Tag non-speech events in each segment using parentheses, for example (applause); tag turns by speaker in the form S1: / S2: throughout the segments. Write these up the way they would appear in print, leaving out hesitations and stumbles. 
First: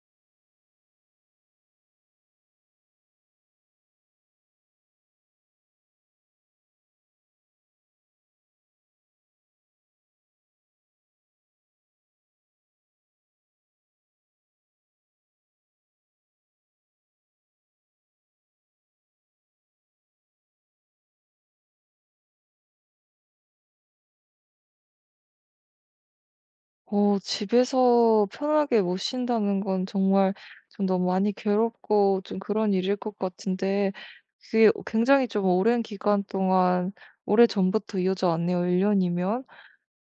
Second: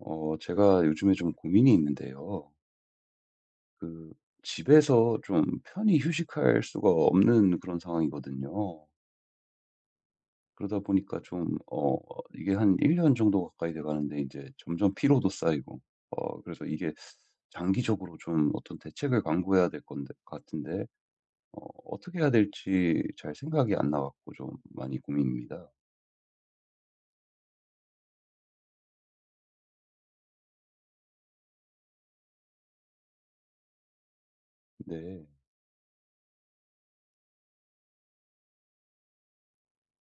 S1: 제가 요즘에 좀 고민이 있는데요. 그, 집에서 좀 편히 휴식할 수가 없는 그런 상황이거든요. 그러다 보니까 좀, 이게 한 1년 정도 가까이 돼 가는데 이제 점점 피로도 쌓이고, 그래서 이게 장기적으로 좀 어떤 대책을 강구해야 될 같은데, 어, 어떻게 해야 될지 잘 생각이 안 나갖고 좀 많이 고민입니다.
S2: 집에서 편하게 못 쉰다는 건 정말 좀 너무 많이 괴롭고 좀 그런 일일 것 같은데, 그게
S1: 네,
S2: 굉장히 좀 오랜 기간 동안 오래전부터 이어져 왔네요, 1년이면.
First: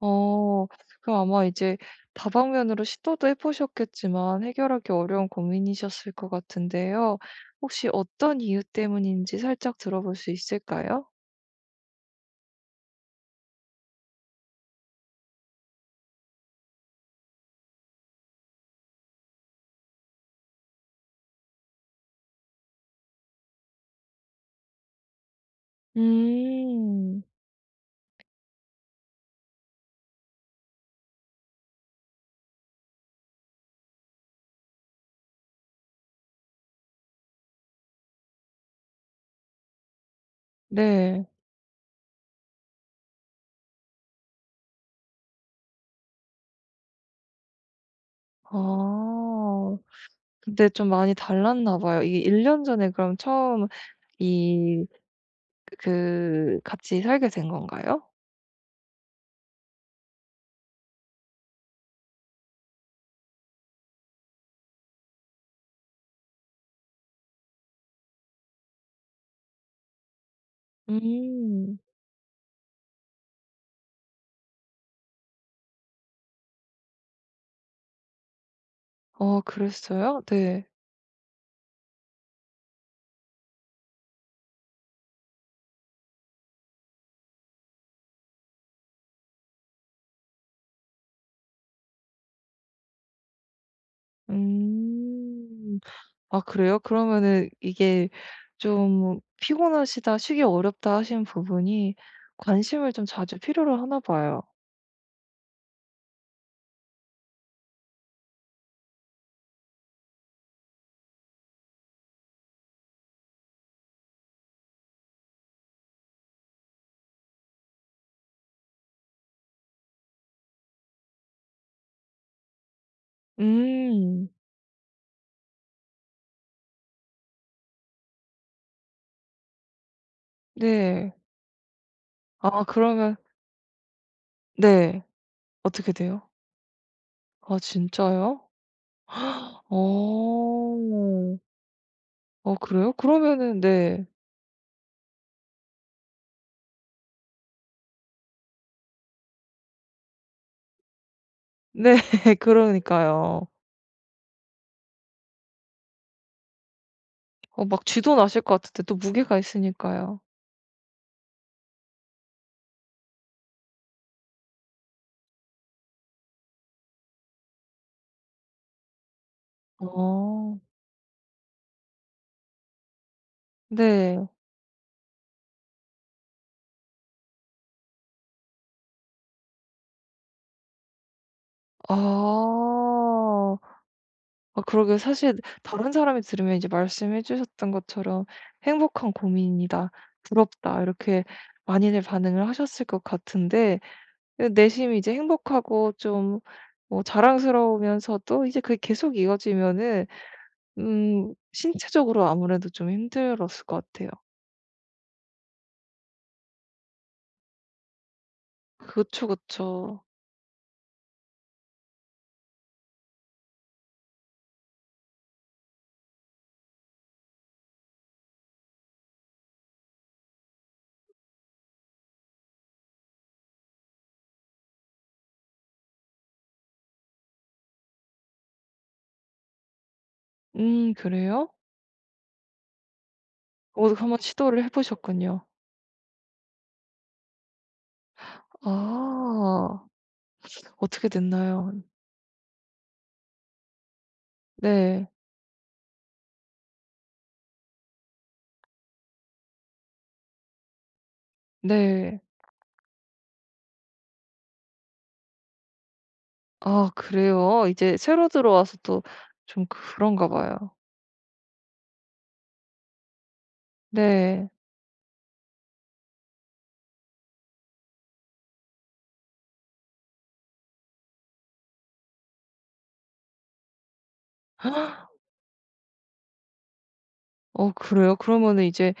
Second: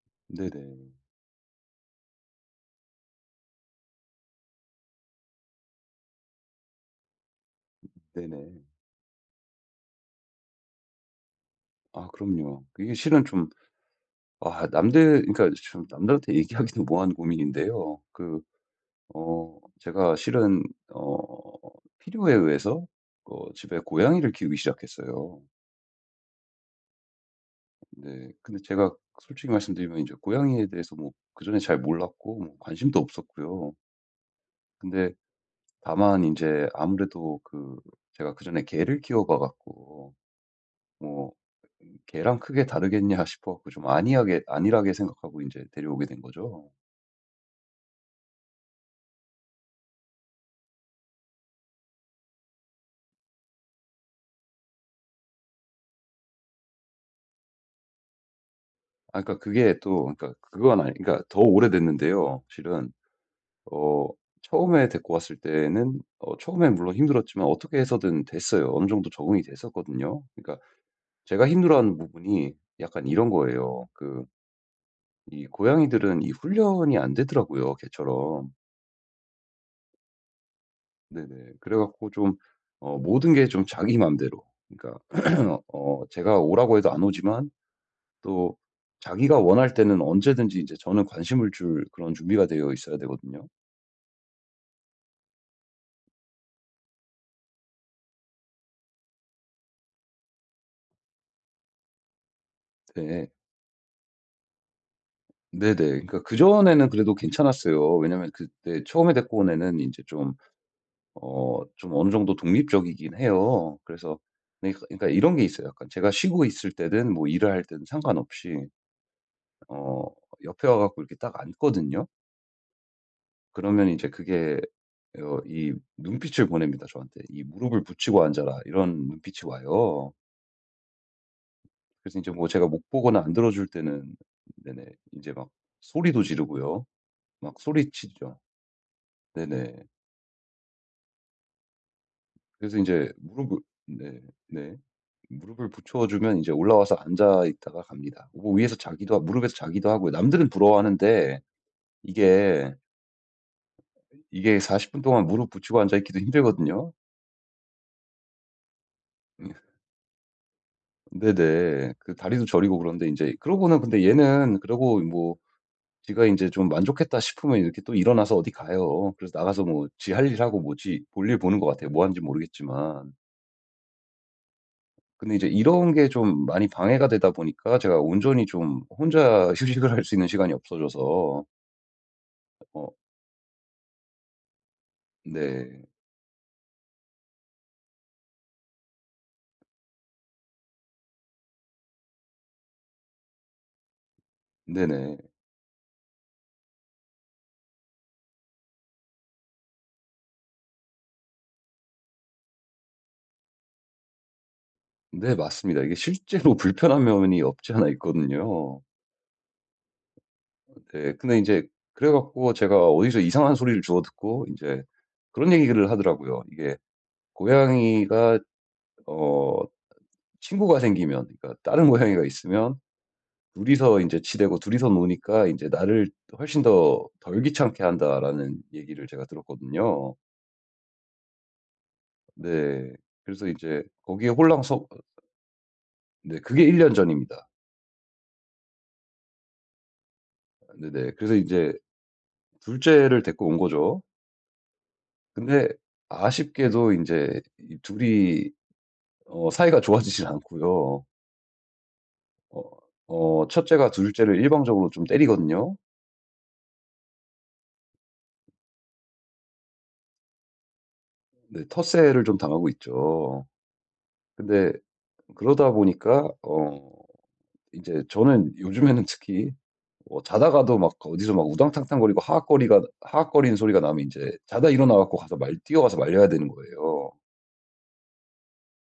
S2: 어.
S1: 네네,
S2: 그럼 아마 이제 다방면으로 시도도 해 보셨겠지만 해결하기 어려운 고민이셨을 것 같은데요. 혹시 어떤
S1: 네네.
S2: 이유 때문인지 살짝 들어볼 수 있을까요?
S1: 아, 그럼요. 이게 실은 좀 아 남들 그러니까 좀 남들한테 얘기하기도 뭐한 고민인데요. 제가 실은 어 필요에 의해서 집에 고양이를 키우기 시작했어요.
S2: 음.
S1: 네. 근데 제가 솔직히 말씀드리면 이제 고양이에 대해서 뭐 그전에 잘 몰랐고 뭐 관심도 없었고요. 근데 다만 이제 아무래도 제가 그전에 개를 키워 봐 갖고
S2: 네.
S1: 뭐 '개랑 크게 다르겠냐.' 싶어 갖고 좀 안이하게 안일하게 생각하고 이제 데려오게 된 거죠.
S2: 아. 근데 좀 많이 달랐나 봐요. 이게 1년 전에 그럼 처음 이 그 같이 살게 된 건가요?
S1: 그러니까 그게 또 그러니까 그건 아니 그러니까 더 오래됐는데요. 실은 어 처음에 데리고 왔을 때는 처음엔 물론 힘들었지만 어떻게 해서든 됐어요. 어느 정도 적응이 됐었거든요. 그러니까 제가
S2: 음.
S1: 힘들어하는 부분이 약간 이런 거예요. 이 고양이들은 이 훈련이 안 되더라고요, 개처럼.
S2: 아 그랬어요? 네.
S1: 네네. 그래 갖고 좀 모든 게 좀 자기 맘대로 그러니까 (clears throat) 제가 오라고 해도 안 오지만 또 자기가 원할 때는 언제든지 이제 저는 관심을 줄 그런 준비가 되어 있어야 되거든요.
S2: 음. 아 그래요? 그러면은 이게 좀 피곤하시다, 쉬기 어렵다 하신 부분이 관심을 좀
S1: 네.
S2: 자주 필요로 하나 봐요.
S1: 네네. 그러니까 그전에는 그래도 괜찮았어요. 왜냐면 그때 처음에 데리고 온 애는 인제 좀 어느 정도 독립적이긴 해요. 그래서 네, 그러니까 이런 게 있어요. 약간 제가 쉬고 있을 때든 뭐 일을 할 때든 상관없이 어 옆에 와 갖고 이렇게 딱 앉거든요. 그러면 인제
S2: 음.
S1: 그게 이 눈빛을 보냅니다 저한테. "이 무릎을 붙이고 앉아라." 이런 눈빛이 와요.
S2: 네.
S1: 그래서 인제 뭐
S2: 아
S1: 제가 못
S2: 그러면
S1: 보거나 안 들어줄 때는, 네네,
S2: 네.
S1: 인제 막
S2: 어떻게
S1: 소리도
S2: 돼요?
S1: 지르고요. 막
S2: 아
S1: 소리치죠.
S2: 진짜요?
S1: 네네.
S2: 어. 어
S1: 그래서
S2: 그래요?
S1: 인제 무릎을
S2: 그러면은 네.
S1: 네. 네. 무릎을 붙여 주면 이제 올라와서 앉아 있다가 갑니다. 뭐 위에서 자기도 하 무릎에서 자기도 하고요. 남들은 부러워하는데
S2: 네. (laughs)
S1: 이게,
S2: 그러니까요.
S1: 이게 40분 동안 무릎 붙이고 앉아 있기도 힘들거든요.
S2: 어 막 쥐도 나실 것 같은데 또 무게가
S1: (laughs) 예.
S2: 있으니까요.
S1: 네네. 그 다리도 저리고 그런데 인제 그러고는 근데 얘는 그러고 뭐 지가 인제 좀 만족했다 싶으면 이렇게 또 일어나서 어디 가요. 그래서 나가서 뭐 지 할 일
S2: 어.
S1: 하고 뭐지 볼일 보는 것 같아요, 뭐 하는지 모르겠지만.
S2: 네.
S1: 근데 이제 이런 게 좀 많이 방해가 되다 보니까 제가 온전히 좀 혼자 (laughs) 휴식을 할 수 있는 시간이 없어져서 어
S2: 아. 아 그러게 사실
S1: 네.
S2: 다른 사람이 들으면 이제 말씀해 주셨던 것처럼 "행복한 고민이다. 부럽다." 이렇게 많이들 반응을 하셨을 것 같은데, 예 내심이 이제
S1: 네네.
S2: 행복하고 좀 뭐 자랑스러우면서도 이제 그게 계속 이어지면은 신체적으로 아무래도 좀 힘들었을 것 같아요.
S1: 네, 맞습니다. 이게 실제로 (laughs) 불편한 면이 없지 않아 있거든요.
S2: 그쵸, 그쵸.
S1: 네. 근데 인제 그래 갖고 제가 어디서 이상한 소리를 주워 듣고 인제 그런 얘기를 하더라고요. 이게 고양이가 어 친구가 생기면 그러니까 다른 고양이가 있으면 둘이서 이제 치대고 둘이서 노니까 이제 "나를 훨씬 더 덜 귀찮게 한다."라는 얘기를 제가 들었거든요.
S2: 그래요?
S1: 네. 그래서 이제
S2: 어 한번
S1: 거기에 홀랑
S2: 시도를 해
S1: 속
S2: 보셨군요.
S1: 네, 그게 1년 전입니다.
S2: 아. 어떻게
S1: 네네. 그래서 이제
S2: 됐나요?
S1: 둘 째를 데리고 온 거죠.
S2: 네.
S1: 근데 아쉽게도 이제 이 둘이 사이가 좋아지질 않고요.
S2: 네.
S1: 어어 째가 둘 째를 일방적으로 좀 때리거든요.
S2: 아 그래요? 이제 새로 들어와서 또 좀 그런가 봐요.
S1: 네. 텃세를 좀 당하고 있죠.
S2: 네.
S1: 근데 그러다 보니까 이제 저는 요즘에는 특히 자다가도 막 어디서 막 우당탕탕거리고 하악거리가 하악거리는 소리가 나면 이제 자다 일어나 갖고 가서 말 뛰어가서 말려야 되는 거예요.
S2: 어 그래요? 그러면은 이제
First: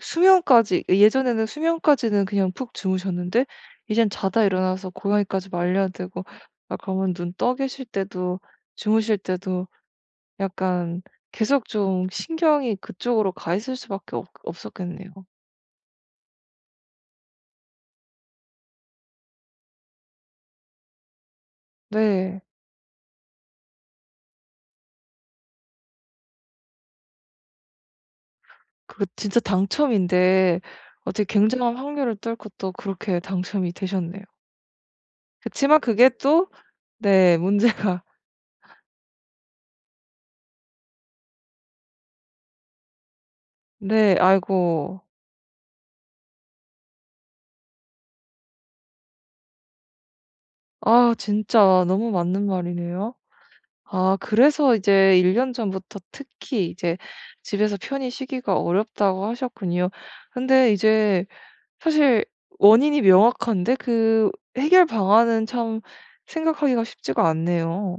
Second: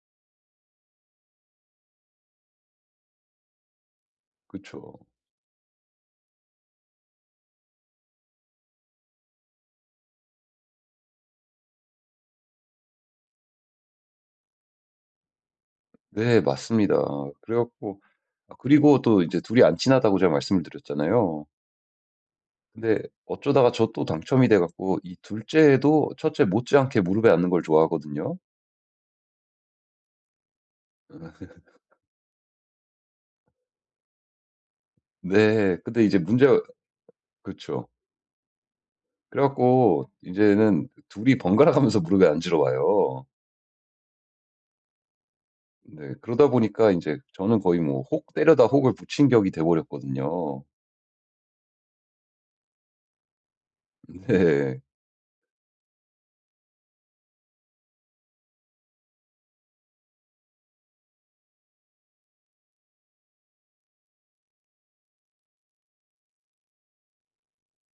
S2: 수면까지, 예전에는 수면까지는 그냥 푹 주무셨는데 이젠 자다 일어나서
S1: 그쵸.
S2: 고양이까지 말려야 되고. 아 그러면 눈 떠 계실 때도 주무실 때도 약간 계속 좀 신경이 그쪽으로 가 있을 수밖에 없 없었겠네요.
S1: 네, 맞습니다. 그래 갖고 그리고 또 이제 둘이 안 친하다고 제가 말씀을 드렸잖아요.
S2: 네.
S1: 근데 어쩌다가 저 또 당첨이 돼 갖고 이 둘째도 첫째 못지않게 무릎에 앉는 걸 좋아하거든요.
S2: 그 진짜 당첨인데, 어떻게 굉장한 확률을 뚫고 또 그렇게 당첨이 되셨네요.
S1: 네.
S2: 그치만
S1: 근데
S2: 그게
S1: 이제
S2: 또,
S1: 문제가
S2: 네
S1: 그쵸.
S2: 문제가. (laughs)
S1: 그래 갖고 이제는 둘이 번갈아 가면서 무릎에 앉으러 와요.
S2: 네 아이고.
S1: 네. 그러다 보니까 이제 저는 거의 뭐 혹 때려다 혹을 붙인 격이 돼 버렸거든요.
S2: 아 진짜 너무 맞는 말이네요. 아 그래서
S1: 네.
S2: 이제 1년 전부터 특히 이제 집에서 편히 쉬기가 어렵다고 하셨군요. 근데 이제 사실 원인이 명확한데 그 해결 방안은 참 생각하기가 쉽지가 않네요.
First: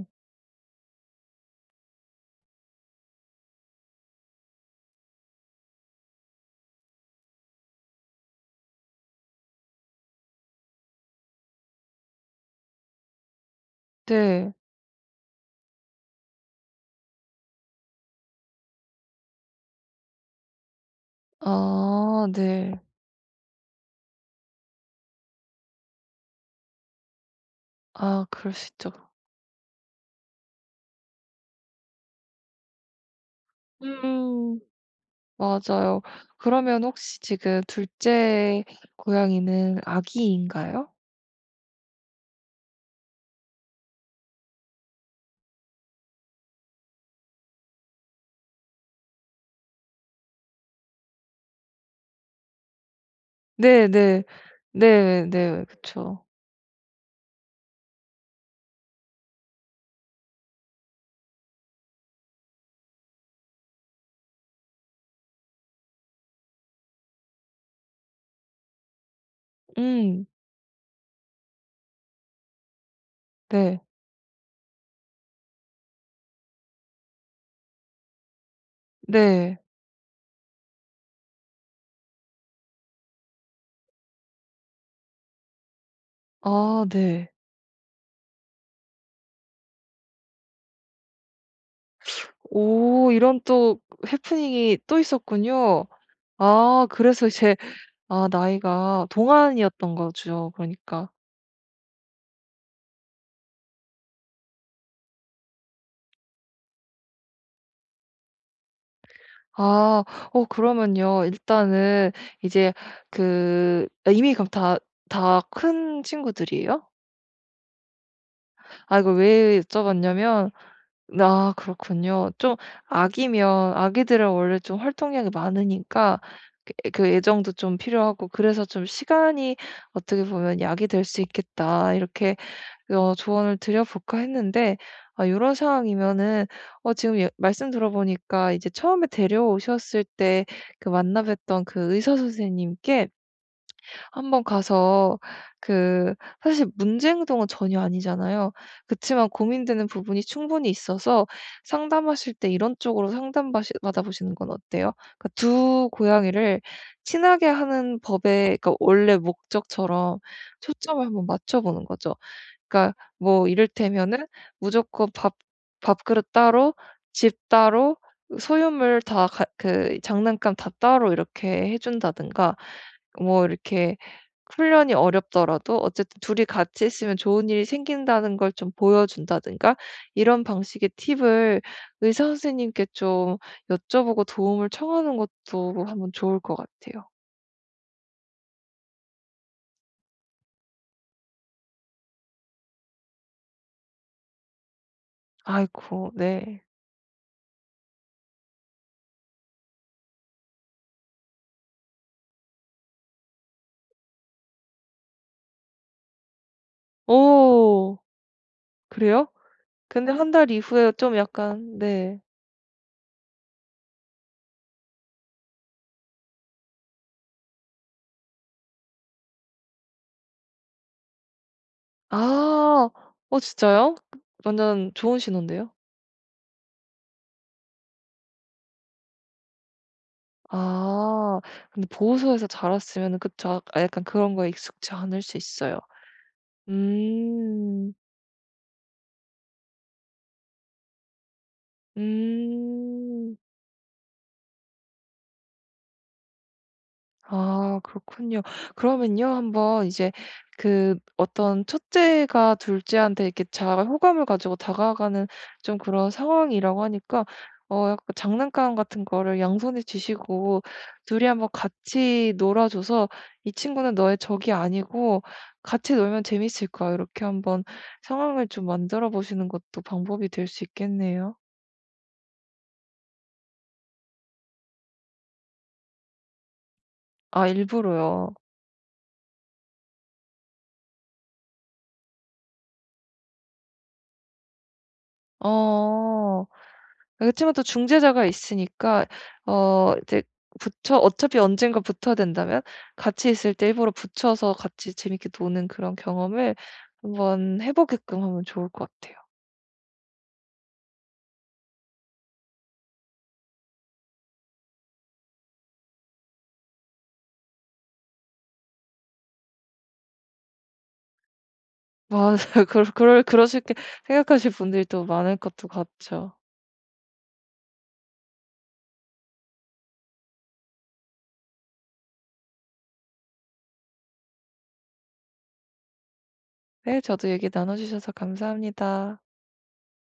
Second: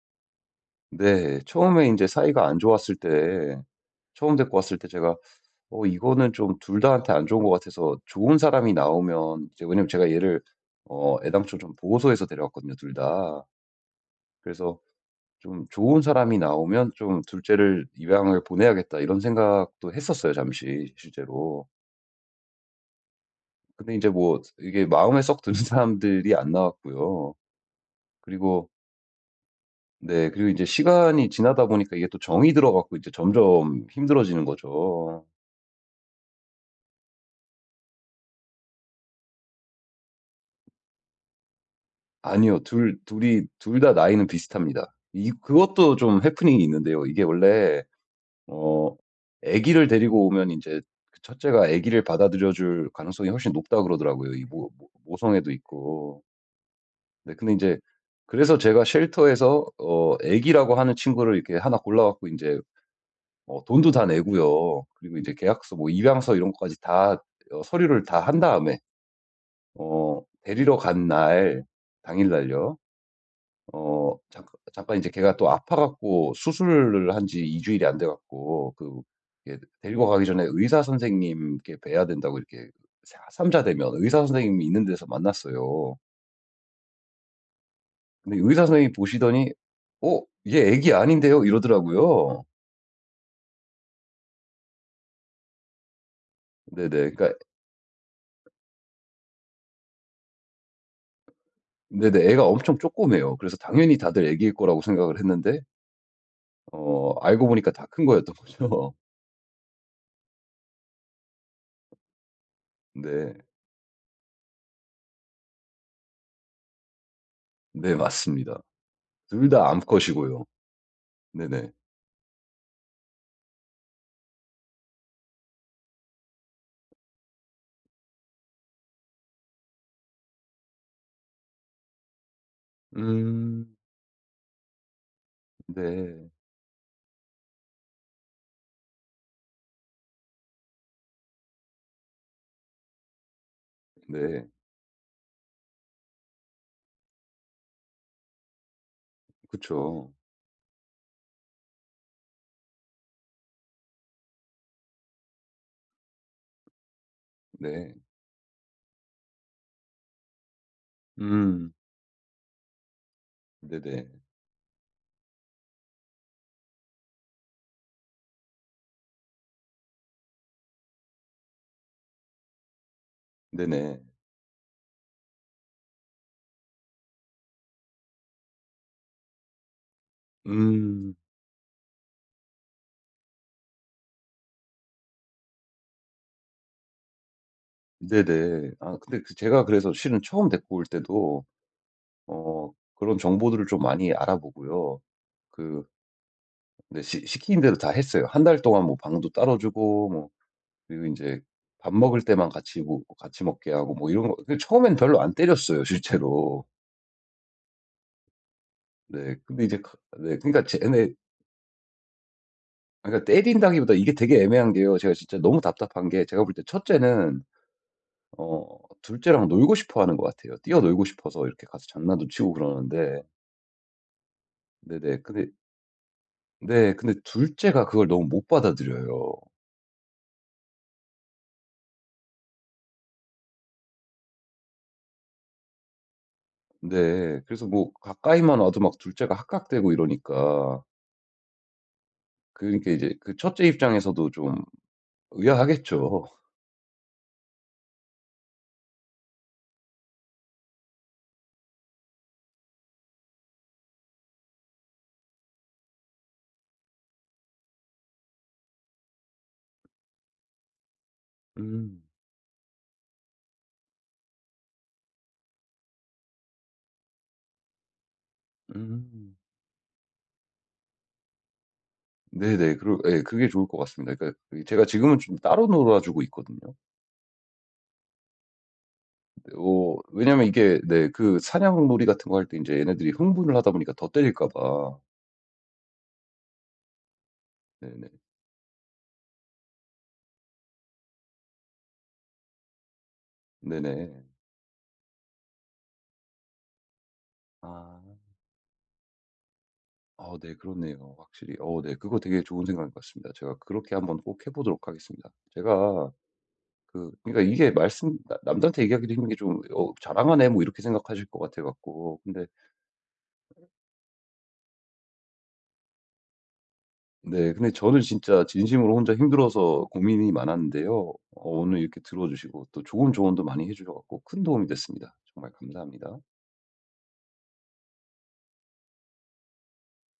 S1: 네. 처음에 이제 사이가 안 좋았을 때 처음 데리고 왔을 때 제가 이거는 좀 둘 다한테 안 좋은 것 같아서 좋은 사람이 나오면 이제 왜냐면 제가 얘를 애당초 좀 보호소에서 데려왔거든요, 둘 다.
S2: 네.
S1: 그래서 좀 '좋은 사람이 나오면 좀 둘째를 입양을 보내야겠다.' 이런 생각도 했었어요, 잠시 실제로.
S2: 아 네.
S1: 근데 이제 뭐 이게 마음에 썩 드는 (laughs) 사람들이 안 나왔고요.
S2: 아 그럴 수
S1: 그리고,
S2: 있죠.
S1: 네, 그리고 이제 시간이 지나다 보니까 이게 또 정이 들어 갖고 이제 점점 힘들어지는
S2: 음.
S1: 거죠.
S2: 맞아요. 그러면 혹시 지금 둘째 고양이는 아기인가요?
S1: 아니요. 둘 둘이 둘 다 나이는 비슷합니다. 이 그것도 좀 해프닝이 있는데요. 이게 원래 어 아기를 데리고 오면 이제 그 첫째가 아기를 받아들여 줄 가능성이 훨씬 높다
S2: 네네.
S1: 그러더라고요, 이 모 모 모성애도
S2: 네네.
S1: 있고.
S2: 그쵸.
S1: 네, 근데 이제 그래서 제가 쉘터에서 아기라고 하는 친구를 이렇게 하나 골라 갖고 이제 돈도 다 내고요. 그리고 이제 계약서 뭐 입양서 이런 것까지 다 서류를 다 한 다음에
S2: 음.
S1: 데리러 간 날 당일 날요.
S2: 네.
S1: 잠깐 이제 걔가 또 아파 갖고 수술을 한 지 2주일 주일이 안 돼 갖고 이게
S2: 네.
S1: 데리고 가기 전에 의사 선생님께 뵈야 된다고 이렇게 사 3자되면 의사 선생님이 있는 데서 만났어요.
S2: 아 네.
S1: 근데 의사 선생님이 보시더니 "어 얘 애기 아닌데요?" 이러더라고요.
S2: 오 이런, 또 해프닝이 또 있었군요. 아
S1: 네네.
S2: 그래서
S1: 그러니까
S2: 이제 아 나이가 동안이었던 거죠 그러니까.
S1: 네네. 애가 엄청 쪼꼬매요. 그래서 당연히 다들 애기일 거라고 생각을 했는데 알고 보니까 다 큰 거였던 거죠.
S2: 아. 어 그러면요. 일단은 이제
S1: (laughs) 네.
S2: 그 이미 그럼 다 큰 친구들이에요?
S1: 네, 맞습니다.
S2: 아 이걸
S1: 둘
S2: 왜
S1: 다 암컷이고요.
S2: 여쭤봤냐면, 아
S1: 네네.
S2: 그렇군요. 좀 아기면, 아기들은 원래 좀 활동량이 많으니까 그 애정도 좀 필요하고, 그래서 좀 "시간이 어떻게 보면 약이 될 수 있겠다." 이렇게 조언을
S1: 음.
S2: 드려 볼까 했는데 아 요런
S1: 네.
S2: 상황이면은, 지금 예 말씀 들어보니까 이제 처음에 데려오셨을 때 그 만나 뵀던 그 의사 선생님께 한 번
S1: 네.
S2: 가서 그 사실 문제 행동은 전혀 아니잖아요. 그치만 고민되는
S1: 그쵸.
S2: 부분이 충분히 있어서 상담하실 때 이런 쪽으로 상담 받시 받아 보시는 건 어때요? 그러니까 두 고양이를 친하게
S1: 네.
S2: 하는 법의, 그러니까 원래 목적처럼 초점을 한번 맞춰
S1: 음.
S2: 보는 거죠. 그러니까 뭐
S1: 네네.
S2: 이를테면은 무조건 밥 밥그릇 따로, 집 따로, 소유물 다 그 장난감 다 따로 이렇게 해 준다든가 뭐 이렇게,
S1: 네네.
S2: 훈련이 어렵더라도 어쨌든 둘이 같이 있으면 좋은 일이 생긴다는 걸 좀 보여준다든가 이런 방식의
S1: 음.
S2: 팁을 의사 선생님께 좀 여쭤보고 도움을 청하는 것도 한번 좋을 것 같아요.
S1: 네네. 근데 제가 그래서 실은 처음 데리고 올 때도 그런 정보들을 좀 많이 알아보고요. 그
S2: 아이고 네.
S1: 네, 시 시키는 대로 다 했어요. 한달 동안 뭐 방도 따로 주고 뭐 그리고 이제 밥 먹을 때만 같이 뭐 같이 먹게 하고 뭐 이런 거 근데 처음엔 별로 안 때렸어요 실제로.
S2: 오. 그래요?
S1: 네. 근데 이제
S2: 근데 한
S1: 네,
S2: 달
S1: 그러니까
S2: 이후에
S1: 쟤네
S2: 좀 약간 네.
S1: 그러니까 때린다기보다 이게 되게 애매한 게요. 제가 진짜 너무 답답한 게 제가 볼 때 첫째는 어 둘째랑 놀고 싶어 하는 것 같아요. 뛰어놀고 싶어서 이렇게 가서 장난도 치고
S2: 아.
S1: 그러는데
S2: 어 진짜요? 완전 좋은
S1: 네네. 근데,
S2: 신호인데요.
S1: 네, 근데 둘째가 그걸 너무 못 받아들여요.
S2: 아. 근데 보호소에서 자랐으면 그쵸. 아 약간 그런 거에 익숙지 않을 수 있어요.
S1: 네. 그래서 뭐
S2: 음.
S1: 가까이만 와도 막 둘째가 합각되고 이러니까 그러니까 이제
S2: 음.
S1: 첫째 입장에서도 좀 의아하겠죠.
S2: 아 그렇군요. 그러면요 한번 이제 그 어떤, 첫째가 둘째한테 이렇게 잘 호감을 가지고 다가가는 좀 그런 상황이라고 하니까 약간 장난감 같은 거를 양손에 쥐시고 둘이 한번
S1: 음.
S2: 같이 놀아줘서 "이 친구는 너의 적이 아니고 같이 놀면 재밌을 거야." 이렇게 한번 상황을 좀 만들어
S1: 음.
S2: 보시는 것도 방법이 될 수 있겠네요.
S1: 네네. 그러 예, 그게 좋을 것 같습니다. 그러니까 제가 지금은 좀 따로 놀아 주고 있거든요.
S2: 아 일부러요.
S1: 왜냐면 이게 네, 사냥놀이 같은 거 할 때 이제 얘네들이 흥분을 하다 보니까 더 때릴까 봐.
S2: 어. 그렇지만 또
S1: 네네.
S2: 중재자가 있으니까 이제 붙여 어차피 언젠가 붙어야 된다면 같이 있을 때 일부러
S1: 네네.
S2: 붙여서 같이 재밌게 노는 그런 경험을 한번 해
S1: 아.
S2: 보게끔 하면 좋을 것 같아요.
S1: 네, 그렇네요. 확실히. 네, 그거 되게 좋은 생각인 것 같습니다. 제가 그렇게 한번 꼭 해 보도록 하겠습니다. 제가 그러니까 이게 말씀 나 남들한테 얘기하기도 힘든 게 좀 '어 자랑하네.' 뭐 이렇게 생각하실 것 같아
S2: (laughs)
S1: 갖고 근데
S2: 맞아요. 그러실게 생각하실 분들이 또 많을 것도 같죠.
S1: 네. 근데 저는 진짜 진심으로 혼자 힘들어서 고민이 많았는데요. 오늘 이렇게 들어주시고 또 좋은 조언도 많이 해 주셔 갖고 큰 도움이 됐습니다. 정말 감사합니다.
S2: 네 저도 얘기 나눠 주셔서 감사합니다.